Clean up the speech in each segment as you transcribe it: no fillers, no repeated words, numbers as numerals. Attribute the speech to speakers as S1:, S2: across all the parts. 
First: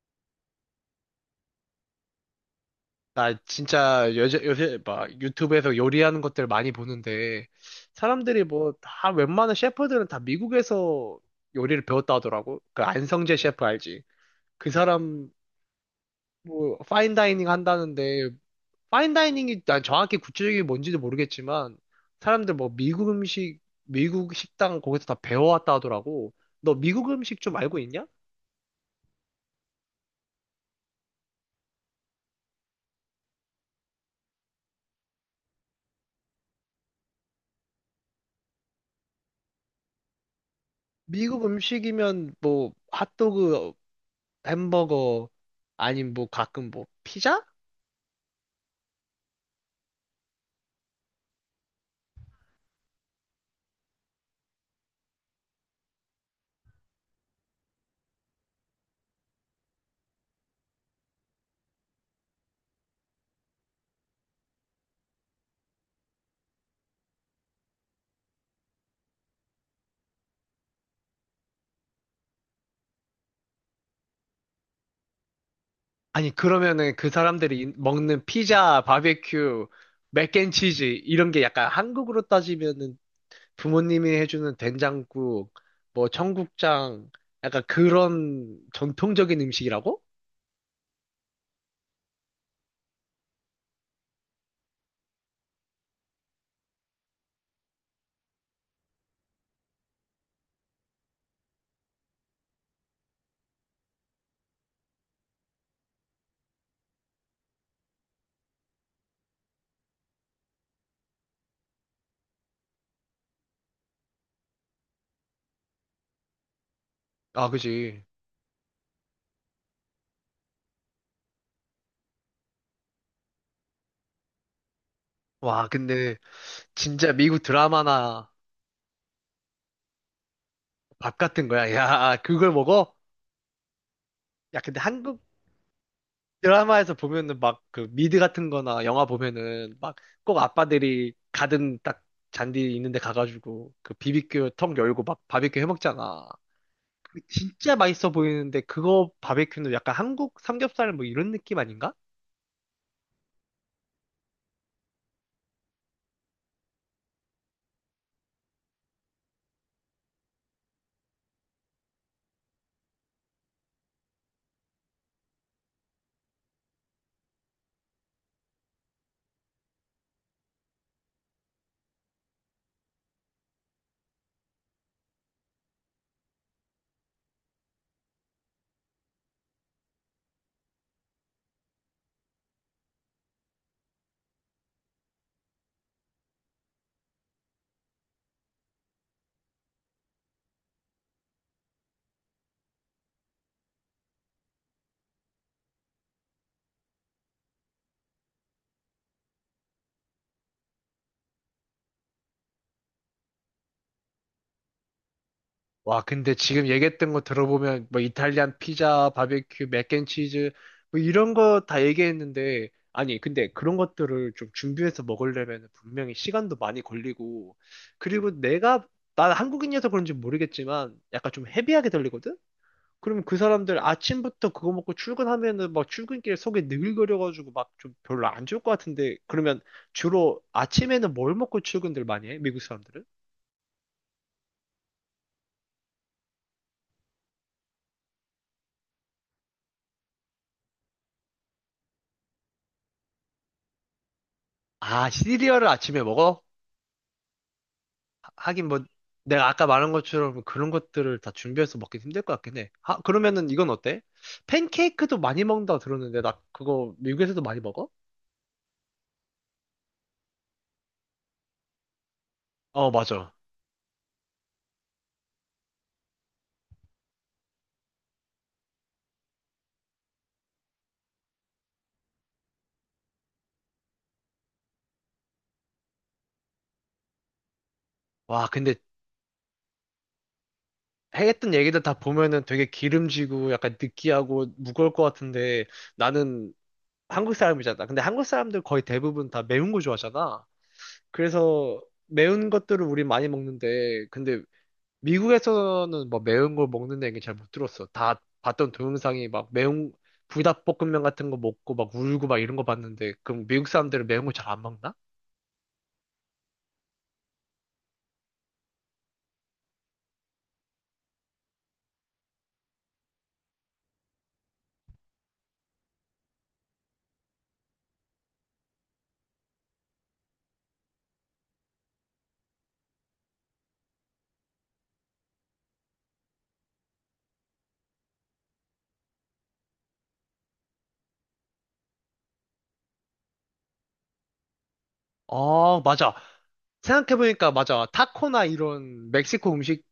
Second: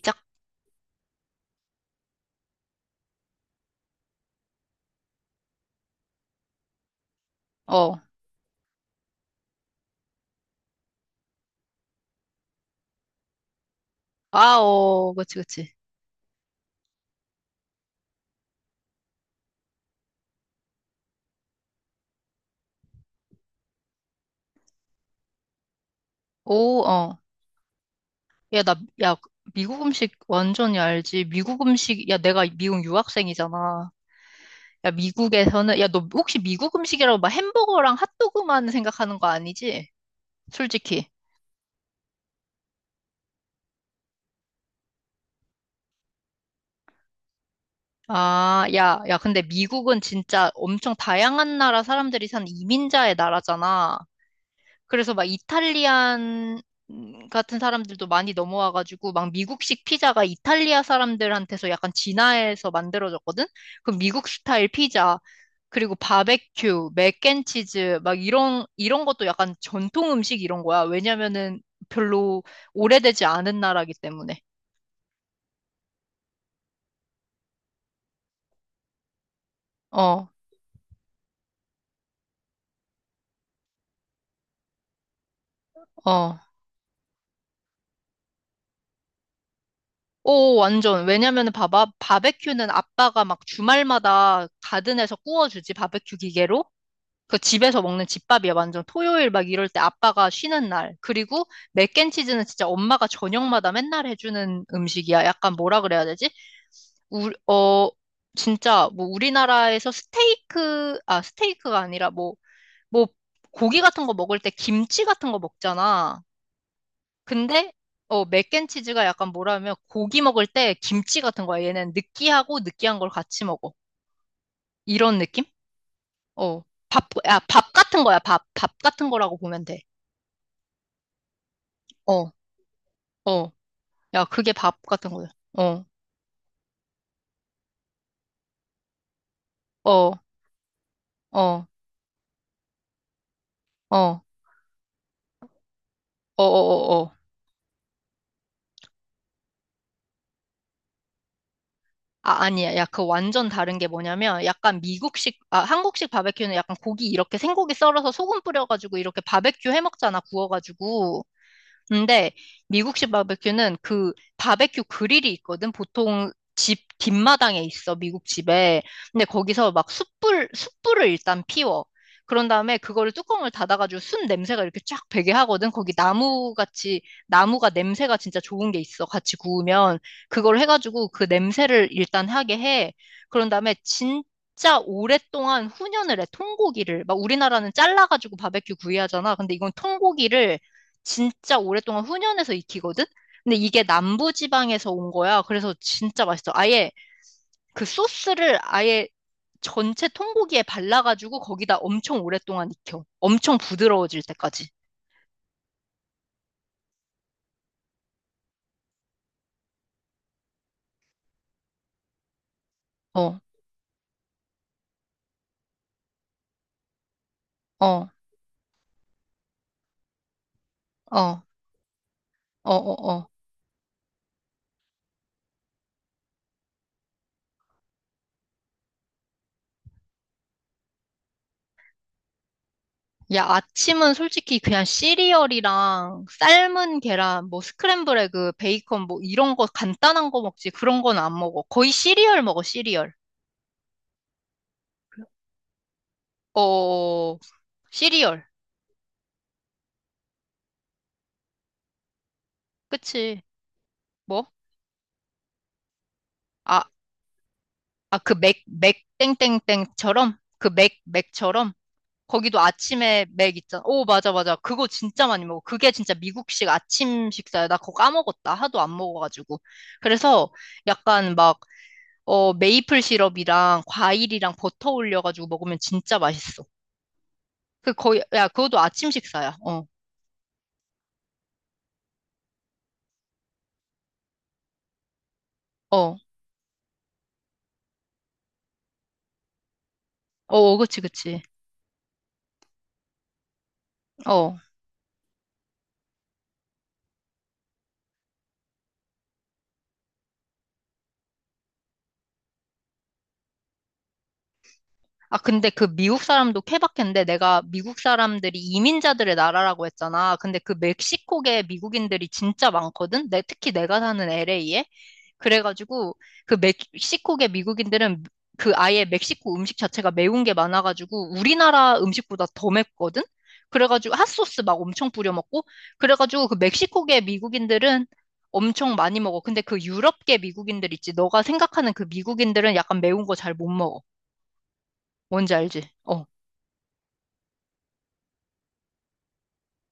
S1: 짝,
S2: 나 진짜 요새, 요새 막 유튜브에서 요리하는 것들 많이 보는데
S1: 어.
S2: 사람들이 뭐 다 웬만한 셰프들은 다 미국에서 요리를 배웠다 하더라고. 그 안성재 셰프 알지?
S1: 아,
S2: 그
S1: 어.
S2: 사람
S1: 그치, 그치.
S2: 뭐 파인다이닝 한다는데 파인다이닝이 난 정확히 구체적인 뭔지도 모르겠지만 사람들 뭐 미국 음식, 미국 식당 거기서 다 배워왔다 하더라고. 너
S1: 오,
S2: 미국
S1: 어.
S2: 음식 좀 알고 있냐?
S1: 야, 나, 야, 미국 음식 완전히 알지. 미국 음식, 야, 내가 미국 유학생이잖아. 야, 미국에서는, 야, 너 혹시 미국 음식이라고 막 햄버거랑 핫도그만 생각하는 거 아니지? 솔직히.
S2: 미국 음식이면 뭐 핫도그, 햄버거 아니면 뭐 가끔 뭐 피자?
S1: 아, 야, 야, 근데 미국은 진짜 엄청 다양한 나라 사람들이 사는 이민자의 나라잖아. 그래서 막 이탈리안 같은 사람들도 많이 넘어와가지고 막 미국식 피자가 이탈리아 사람들한테서 약간 진화해서 만들어졌거든? 그 미국 스타일 피자, 그리고 바베큐, 맥앤치즈 막 이런 것도 약간 전통 음식 이런 거야. 왜냐면은 별로 오래되지 않은 나라기 때문에.
S2: 아니, 그러면은 그 사람들이 먹는 피자, 바베큐,
S1: 어,
S2: 맥앤치즈, 이런 게 약간 한국으로 따지면은 부모님이 해주는 된장국, 뭐
S1: 어.
S2: 청국장, 약간 그런 전통적인 음식이라고?
S1: 오, 완전. 왜냐면은 봐봐. 바베큐는 아빠가 막 주말마다 가든에서 구워주지, 바베큐 기계로. 그 집에서 먹는 집밥이야, 완전. 토요일 막 이럴 때 아빠가 쉬는 날. 그리고 맥앤치즈는 진짜 엄마가 저녁마다 맨날 해주는 음식이야. 약간 뭐라 그래야 되지? 우, 어, 진짜 뭐 우리나라에서 스테이크, 아, 스테이크가 아니라 뭐, 뭐, 고기 같은 거 먹을 때 김치 같은 거 먹잖아.
S2: 아,
S1: 근데,
S2: 그지.
S1: 어, 맥앤치즈가 약간 뭐라 하면 고기 먹을 때 김치 같은 거야. 얘는 느끼하고 느끼한 걸 같이 먹어. 이런 느낌?
S2: 와, 근데
S1: 어, 밥,
S2: 진짜
S1: 야,
S2: 미국
S1: 밥 같은 거야,
S2: 드라마나
S1: 밥. 밥 같은 거라고 보면 돼.
S2: 밥 같은 거야. 야,
S1: 어,
S2: 그걸 먹어?
S1: 어. 야, 그게
S2: 야,
S1: 밥
S2: 근데
S1: 같은
S2: 한국
S1: 거야. 어,
S2: 드라마에서 보면은 막 그 미드 같은 거나 영화 보면은 막
S1: 어,
S2: 꼭 아빠들이
S1: 어, 어,
S2: 가든 딱 잔디 있는데 가가지고 그
S1: 어,
S2: 비비큐 턱 열고 막 바비큐 해 먹잖아.
S1: 어, 어. 어.
S2: 진짜 맛있어 보이는데 그거 바비큐는 약간 한국 삼겹살 뭐 이런 느낌 아닌가?
S1: 아, 아니야. 야, 그 완전 다른 게 뭐냐면, 약간 미국식, 아, 한국식 바베큐는 약간 고기 이렇게 생고기 썰어서 소금 뿌려가지고 이렇게 바베큐 해 먹잖아, 구워가지고. 근데 미국식 바베큐는 그 바베큐 그릴이 있거든. 보통 집 뒷마당에 있어, 미국 집에. 근데 거기서 막 숯불, 숯불을 일단 피워. 그런 다음에 그거를 뚜껑을 닫아가지고 순 냄새가 이렇게 쫙 배게 하거든. 거기 나무 같이, 나무가 냄새가 진짜 좋은 게 있어. 같이 구우면. 그걸 해가지고 그 냄새를 일단 하게 해. 그런 다음에 진짜 오랫동안 훈연을 해. 통고기를. 막 우리나라는 잘라가지고 바베큐 구이 하잖아. 근데 이건 통고기를 진짜 오랫동안 훈연해서 익히거든? 근데 이게 남부 지방에서 온 거야. 그래서 진짜 맛있어. 아예 그 소스를 아예 전체 통고기에 발라가지고 거기다 엄청 오랫동안 익혀. 엄청 부드러워질 때까지.
S2: 와, 근데 지금 얘기했던 거 들어보면 뭐 이탈리안 피자, 바베큐, 맥앤치즈 뭐 이런 거 다 얘기했는데 아니,
S1: 어,
S2: 근데 그런 것들을 좀 준비해서 먹으려면 분명히 시간도 많이 걸리고
S1: 어,
S2: 그리고 내가 난 한국인이어서 그런지 모르겠지만 약간
S1: 어,
S2: 좀 헤비하게 들리거든?
S1: 어, 어,
S2: 그러면
S1: 어.
S2: 그 사람들 아침부터 그거 먹고 출근하면은 막 출근길 속에 느글거려가지고 막 좀 별로 안 좋을 것 같은데 그러면 주로 아침에는 뭘 먹고 출근들 많이 해? 미국 사람들은?
S1: 야, 아침은 솔직히 그냥 시리얼이랑 삶은 계란, 뭐 스크램블 에그, 베이컨 뭐 이런 거 간단한 거 먹지. 그런 건 안 먹어. 거의 시리얼 먹어, 시리얼.
S2: 아, 시리얼을 아침에 먹어?
S1: 어, 시리얼.
S2: 하긴 뭐 내가 아까 말한 것처럼 그런 것들을 다 준비해서 먹기 힘들 것 같긴 해. 아,
S1: 그치.
S2: 그러면은 이건 어때?
S1: 뭐?
S2: 팬케이크도 많이 먹는다 들었는데 나
S1: 아,
S2: 그거 미국에서도 많이 먹어?
S1: 아, 그 맥, 맥, 땡땡땡처럼? 그 맥, 맥처럼? 거기도
S2: 어,
S1: 아침에
S2: 맞아.
S1: 맥 있잖아. 오, 맞아, 맞아. 그거 진짜 많이 먹어. 그게 진짜 미국식 아침 식사야. 나 그거 까먹었다. 하도 안 먹어가지고. 그래서 약간 막, 어, 메이플 시럽이랑 과일이랑 버터 올려가지고 먹으면 진짜 맛있어. 그 거의,
S2: 와,
S1: 야,
S2: 근데
S1: 그것도 아침 식사야. 어,
S2: 했던 얘기들 다 보면은 되게 기름지고 약간 느끼하고 무거울 것 같은데
S1: 어,
S2: 나는 한국 사람이잖아. 근데 한국 사람들 거의 대부분 다 매운 거 좋아하잖아.
S1: 어, 그치, 그치.
S2: 그래서 매운 것들을 우리 많이 먹는데 근데
S1: 어.
S2: 미국에서는 뭐 매운 걸 먹는 얘기 잘 못 들었어. 다 봤던 동영상이 막 매운 불닭볶음면 같은 거 먹고 막 울고 막 이런 거 봤는데 그럼 미국 사람들은 매운 거 잘 안 먹나?
S1: 아, 근데 그 미국 사람도 케바케인데 내가 미국 사람들이 이민자들의 나라라고 했잖아. 근데 그 멕시코계 미국인들이 진짜 많거든? 내, 특히 내가 사는 LA에. 그래가지고 그 멕시코계 미국인들은 그 아예 멕시코 음식 자체가 매운 게 많아가지고 우리나라 음식보다 더 맵거든? 그래가지고 핫소스 막 엄청 뿌려 먹고. 그래가지고 그 멕시코계 미국인들은 엄청 많이 먹어. 근데 그 유럽계 미국인들 있지. 너가 생각하는 그 미국인들은 약간 매운 거 잘 못 먹어. 뭔지 알지?
S2: 아, 맞아.
S1: 어.
S2: 생각해보니까 맞아. 타코나 이런 멕시코 음식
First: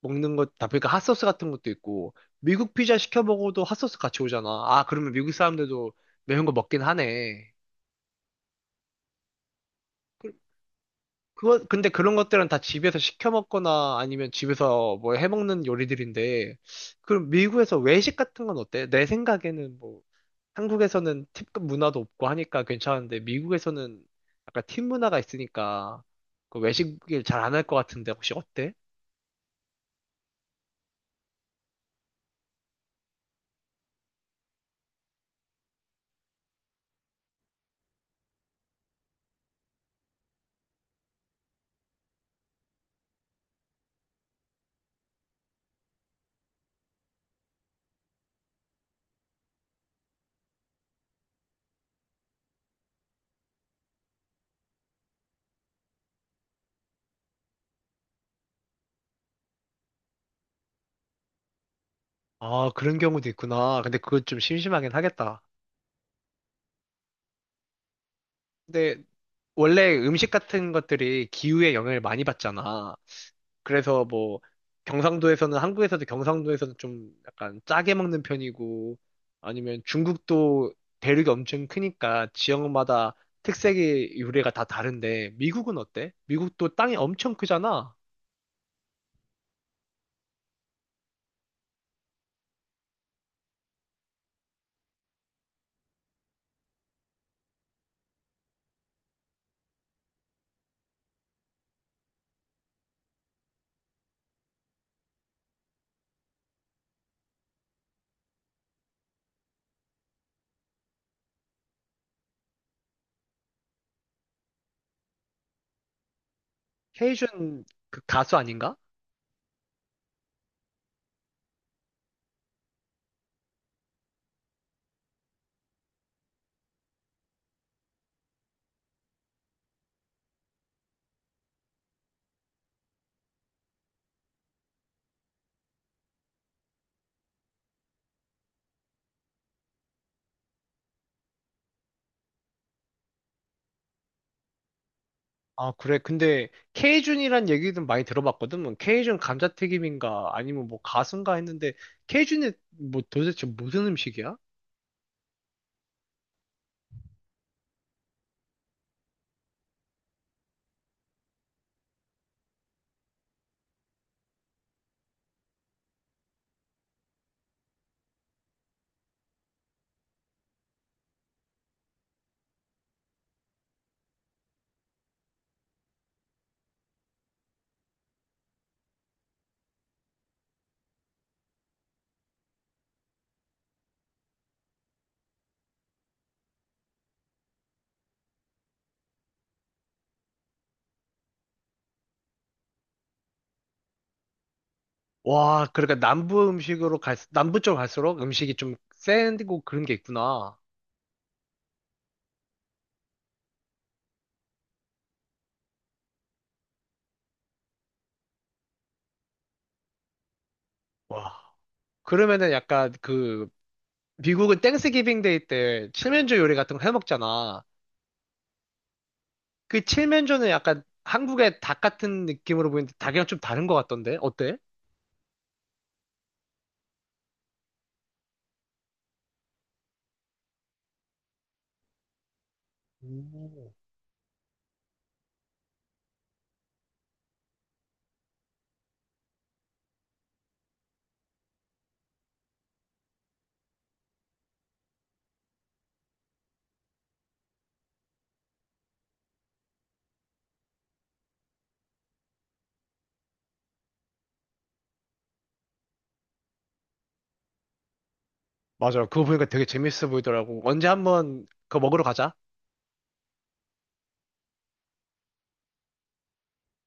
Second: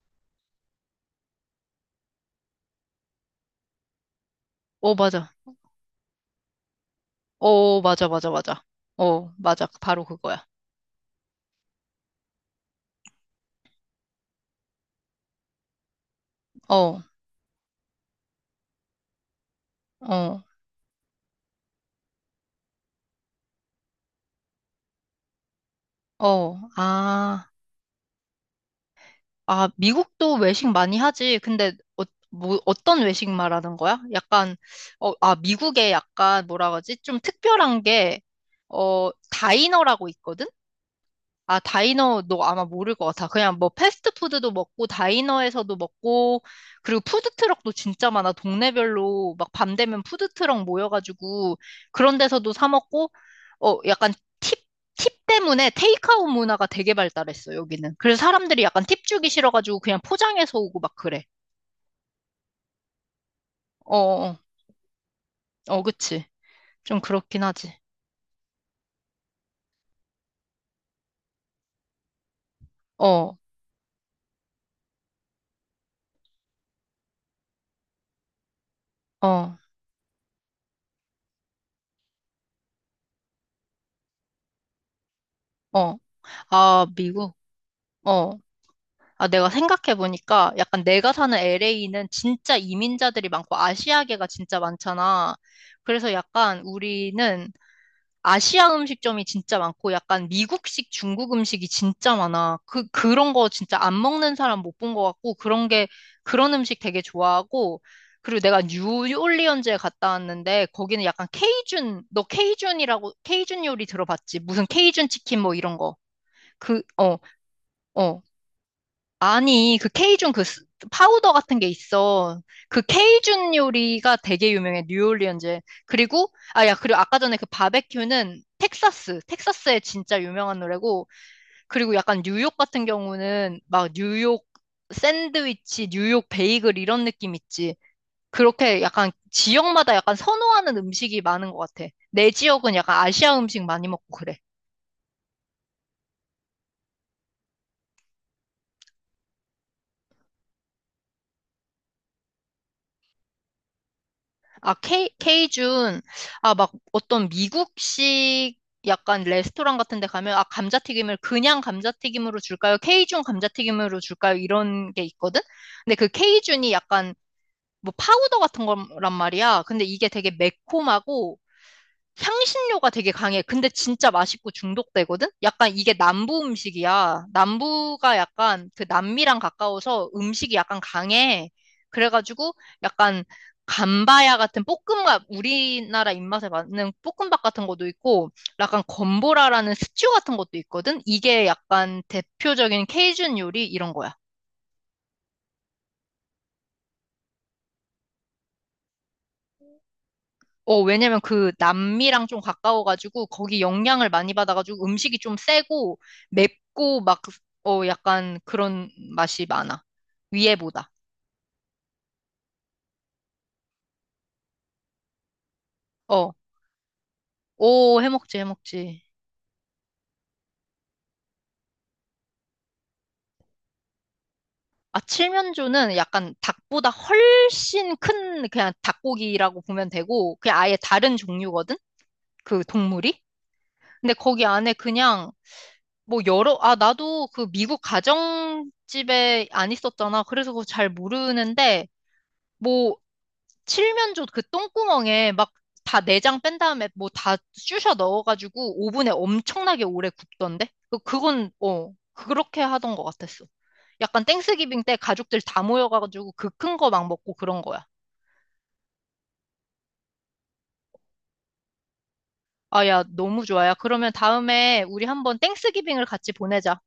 S2: 먹는 것 다 보니까 핫소스 같은 것도 있고 미국 피자 시켜 먹어도 핫소스 같이 오잖아. 아,
S1: 어,
S2: 그러면 미국
S1: 맞아.
S2: 사람들도 매운 거 먹긴
S1: 어,
S2: 하네.
S1: 어, 맞아, 맞아, 맞아. 어, 맞아. 바로 그거야.
S2: 그거, 근데 그런 것들은 다 집에서 시켜 먹거나 아니면 집에서 뭐 해 먹는 요리들인데,
S1: 어,
S2: 그럼 미국에서 외식 같은 건 어때? 내 생각에는 뭐,
S1: 어,
S2: 한국에서는 팁 문화도 없고 하니까 괜찮은데, 미국에서는 약간 팁 문화가 있으니까,
S1: 어.
S2: 그 외식을 잘
S1: 아,
S2: 안 할 것 같은데, 혹시 어때?
S1: 아, 미국도 외식 많이 하지. 근데, 어, 뭐, 어떤 외식 말하는 거야? 약간, 어, 아, 미국에 약간, 뭐라 그러지? 좀 특별한 게, 어, 다이너라고 있거든? 아, 다이너 너 아마 모를 것 같아. 그냥 뭐 패스트푸드도 먹고 다이너에서도 먹고 그리고 푸드트럭도 진짜 많아. 동네별로 막 밤 되면 푸드트럭 모여가지고 그런 데서도 사 먹고 어 약간 팁, 팁 때문에 테이크아웃 문화가 되게 발달했어 여기는. 그래서 사람들이 약간 팁 주기 싫어가지고 그냥 포장해서 오고 막 그래.
S2: 아, 그런 경우도 있구나.
S1: 어,
S2: 근데 그거
S1: 어,
S2: 좀 심심하긴 하겠다.
S1: 어, 어, 그치. 좀 그렇긴 하지.
S2: 근데 원래 음식 같은 것들이 기후에 영향을 많이 받잖아.
S1: 어,
S2: 그래서 뭐 경상도에서는 한국에서도 경상도에서는 좀 약간 짜게 먹는 편이고
S1: 어,
S2: 아니면 중국도 대륙이 엄청 크니까 지역마다 특색의 요리가 다 다른데 미국은
S1: 어.
S2: 어때? 미국도
S1: 아,
S2: 땅이 엄청
S1: 미국.
S2: 크잖아.
S1: 어. 아, 내가 생각해보니까 약간 내가 사는 LA는 진짜 이민자들이 많고 아시아계가 진짜 많잖아. 그래서 약간 우리는 아시아 음식점이 진짜 많고 약간 미국식 중국 음식이 진짜 많아. 그, 그런 거 진짜 안 먹는 사람 못 본 것 같고 그런 게, 그런 음식 되게 좋아하고 그리고 내가 뉴올리언즈에 갔다 왔는데 거기는 약간 케이준, 너 케이준이라고, 케이준 요리 들어봤지? 무슨 케이준 치킨 뭐 이런 거. 그, 어.
S2: 케이준 그
S1: 어,
S2: 가수 아닌가?
S1: 아니, 그 케이준 그 스- 파우더 같은 게 있어. 그 케이준 요리가 되게 유명해, 뉴올리언즈에. 그리고, 아, 야, 그리고 아까 전에 그 바베큐는 텍사스, 텍사스에 진짜 유명한 노래고, 그리고 약간 뉴욕 같은 경우는 막 뉴욕 샌드위치, 뉴욕 베이글 이런 느낌 있지. 그렇게 약간 지역마다 약간 선호하는 음식이 많은 것 같아. 내 지역은 약간 아시아 음식 많이 먹고 그래.
S2: 아, 그래. 근데 케이준이란 얘기도 많이 들어봤거든. 뭐 케이준 감자튀김인가 아니면 뭐 가수인가 했는데 케이준이 뭐 도대체 무슨 음식이야?
S1: 아, 케이, 케이준, 아, 막 어떤 미국식 약간 레스토랑 같은 데 가면, 아, 감자튀김을 그냥 감자튀김으로 줄까요? 케이준 감자튀김으로 줄까요? 이런 게 있거든? 근데 그 케이준이 약간 뭐 파우더 같은 거란 말이야. 근데 이게 되게 매콤하고, 향신료가 되게 강해. 근데 진짜 맛있고 중독되거든? 약간 이게 남부 음식이야. 남부가 약간 그 남미랑 가까워서 음식이 약간 강해. 그래가지고 약간 감바야 같은 볶음밥, 우리나라 입맛에 맞는 볶음밥 같은 것도 있고, 약간 건보라라는 스튜 같은 것도 있거든? 이게 약간 대표적인 케이준 요리 이런 거야.
S2: 와, 그러니까 남부 음식으로 갈, 남부 쪽 갈수록 음식이 좀 센고 그런 게 있구나.
S1: 어, 왜냐면 그 남미랑 좀 가까워가지고 거기 영향을 많이 받아가지고 음식이 좀 세고 맵고 막, 그, 어, 약간 그런 맛이 많아. 위에보다.
S2: 와. 그러면은 약간 그, 미국은 땡스기빙 데이 때
S1: 어,
S2: 칠면조 요리 같은 거 해 먹잖아.
S1: 오, 해먹지, 해먹지.
S2: 그 칠면조는 약간 한국의 닭 같은 느낌으로 보이는데 닭이랑 좀 다른 것 같던데? 어때?
S1: 아, 칠면조는 약간 닭보다 훨씬 큰 그냥 닭고기라고 보면 되고 그냥 아예 다른 종류거든? 그 동물이?
S2: 오.
S1: 근데 거기 안에 그냥 뭐 여러, 아, 나도 그 미국 가정집에 안 있었잖아. 그래서 그거 잘 모르는데 뭐 칠면조 그 똥구멍에 막 다 내장 뺀 다음에 뭐 다 쑤셔 넣어가지고 오븐에 엄청나게 오래 굽던데? 그- 그건, 어, 그렇게 하던 것 같았어. 약간 땡스기빙 때 가족들 다 모여가지고 그 큰 거 막 먹고 그런 거야.
S2: 맞아. 그거 보니까 되게 재밌어 보이더라고. 언제 한번 그거 먹으러 가자.
S1: 아, 야, 너무 좋아. 야, 그러면 다음에 우리 한번 땡스기빙을 같이 보내자.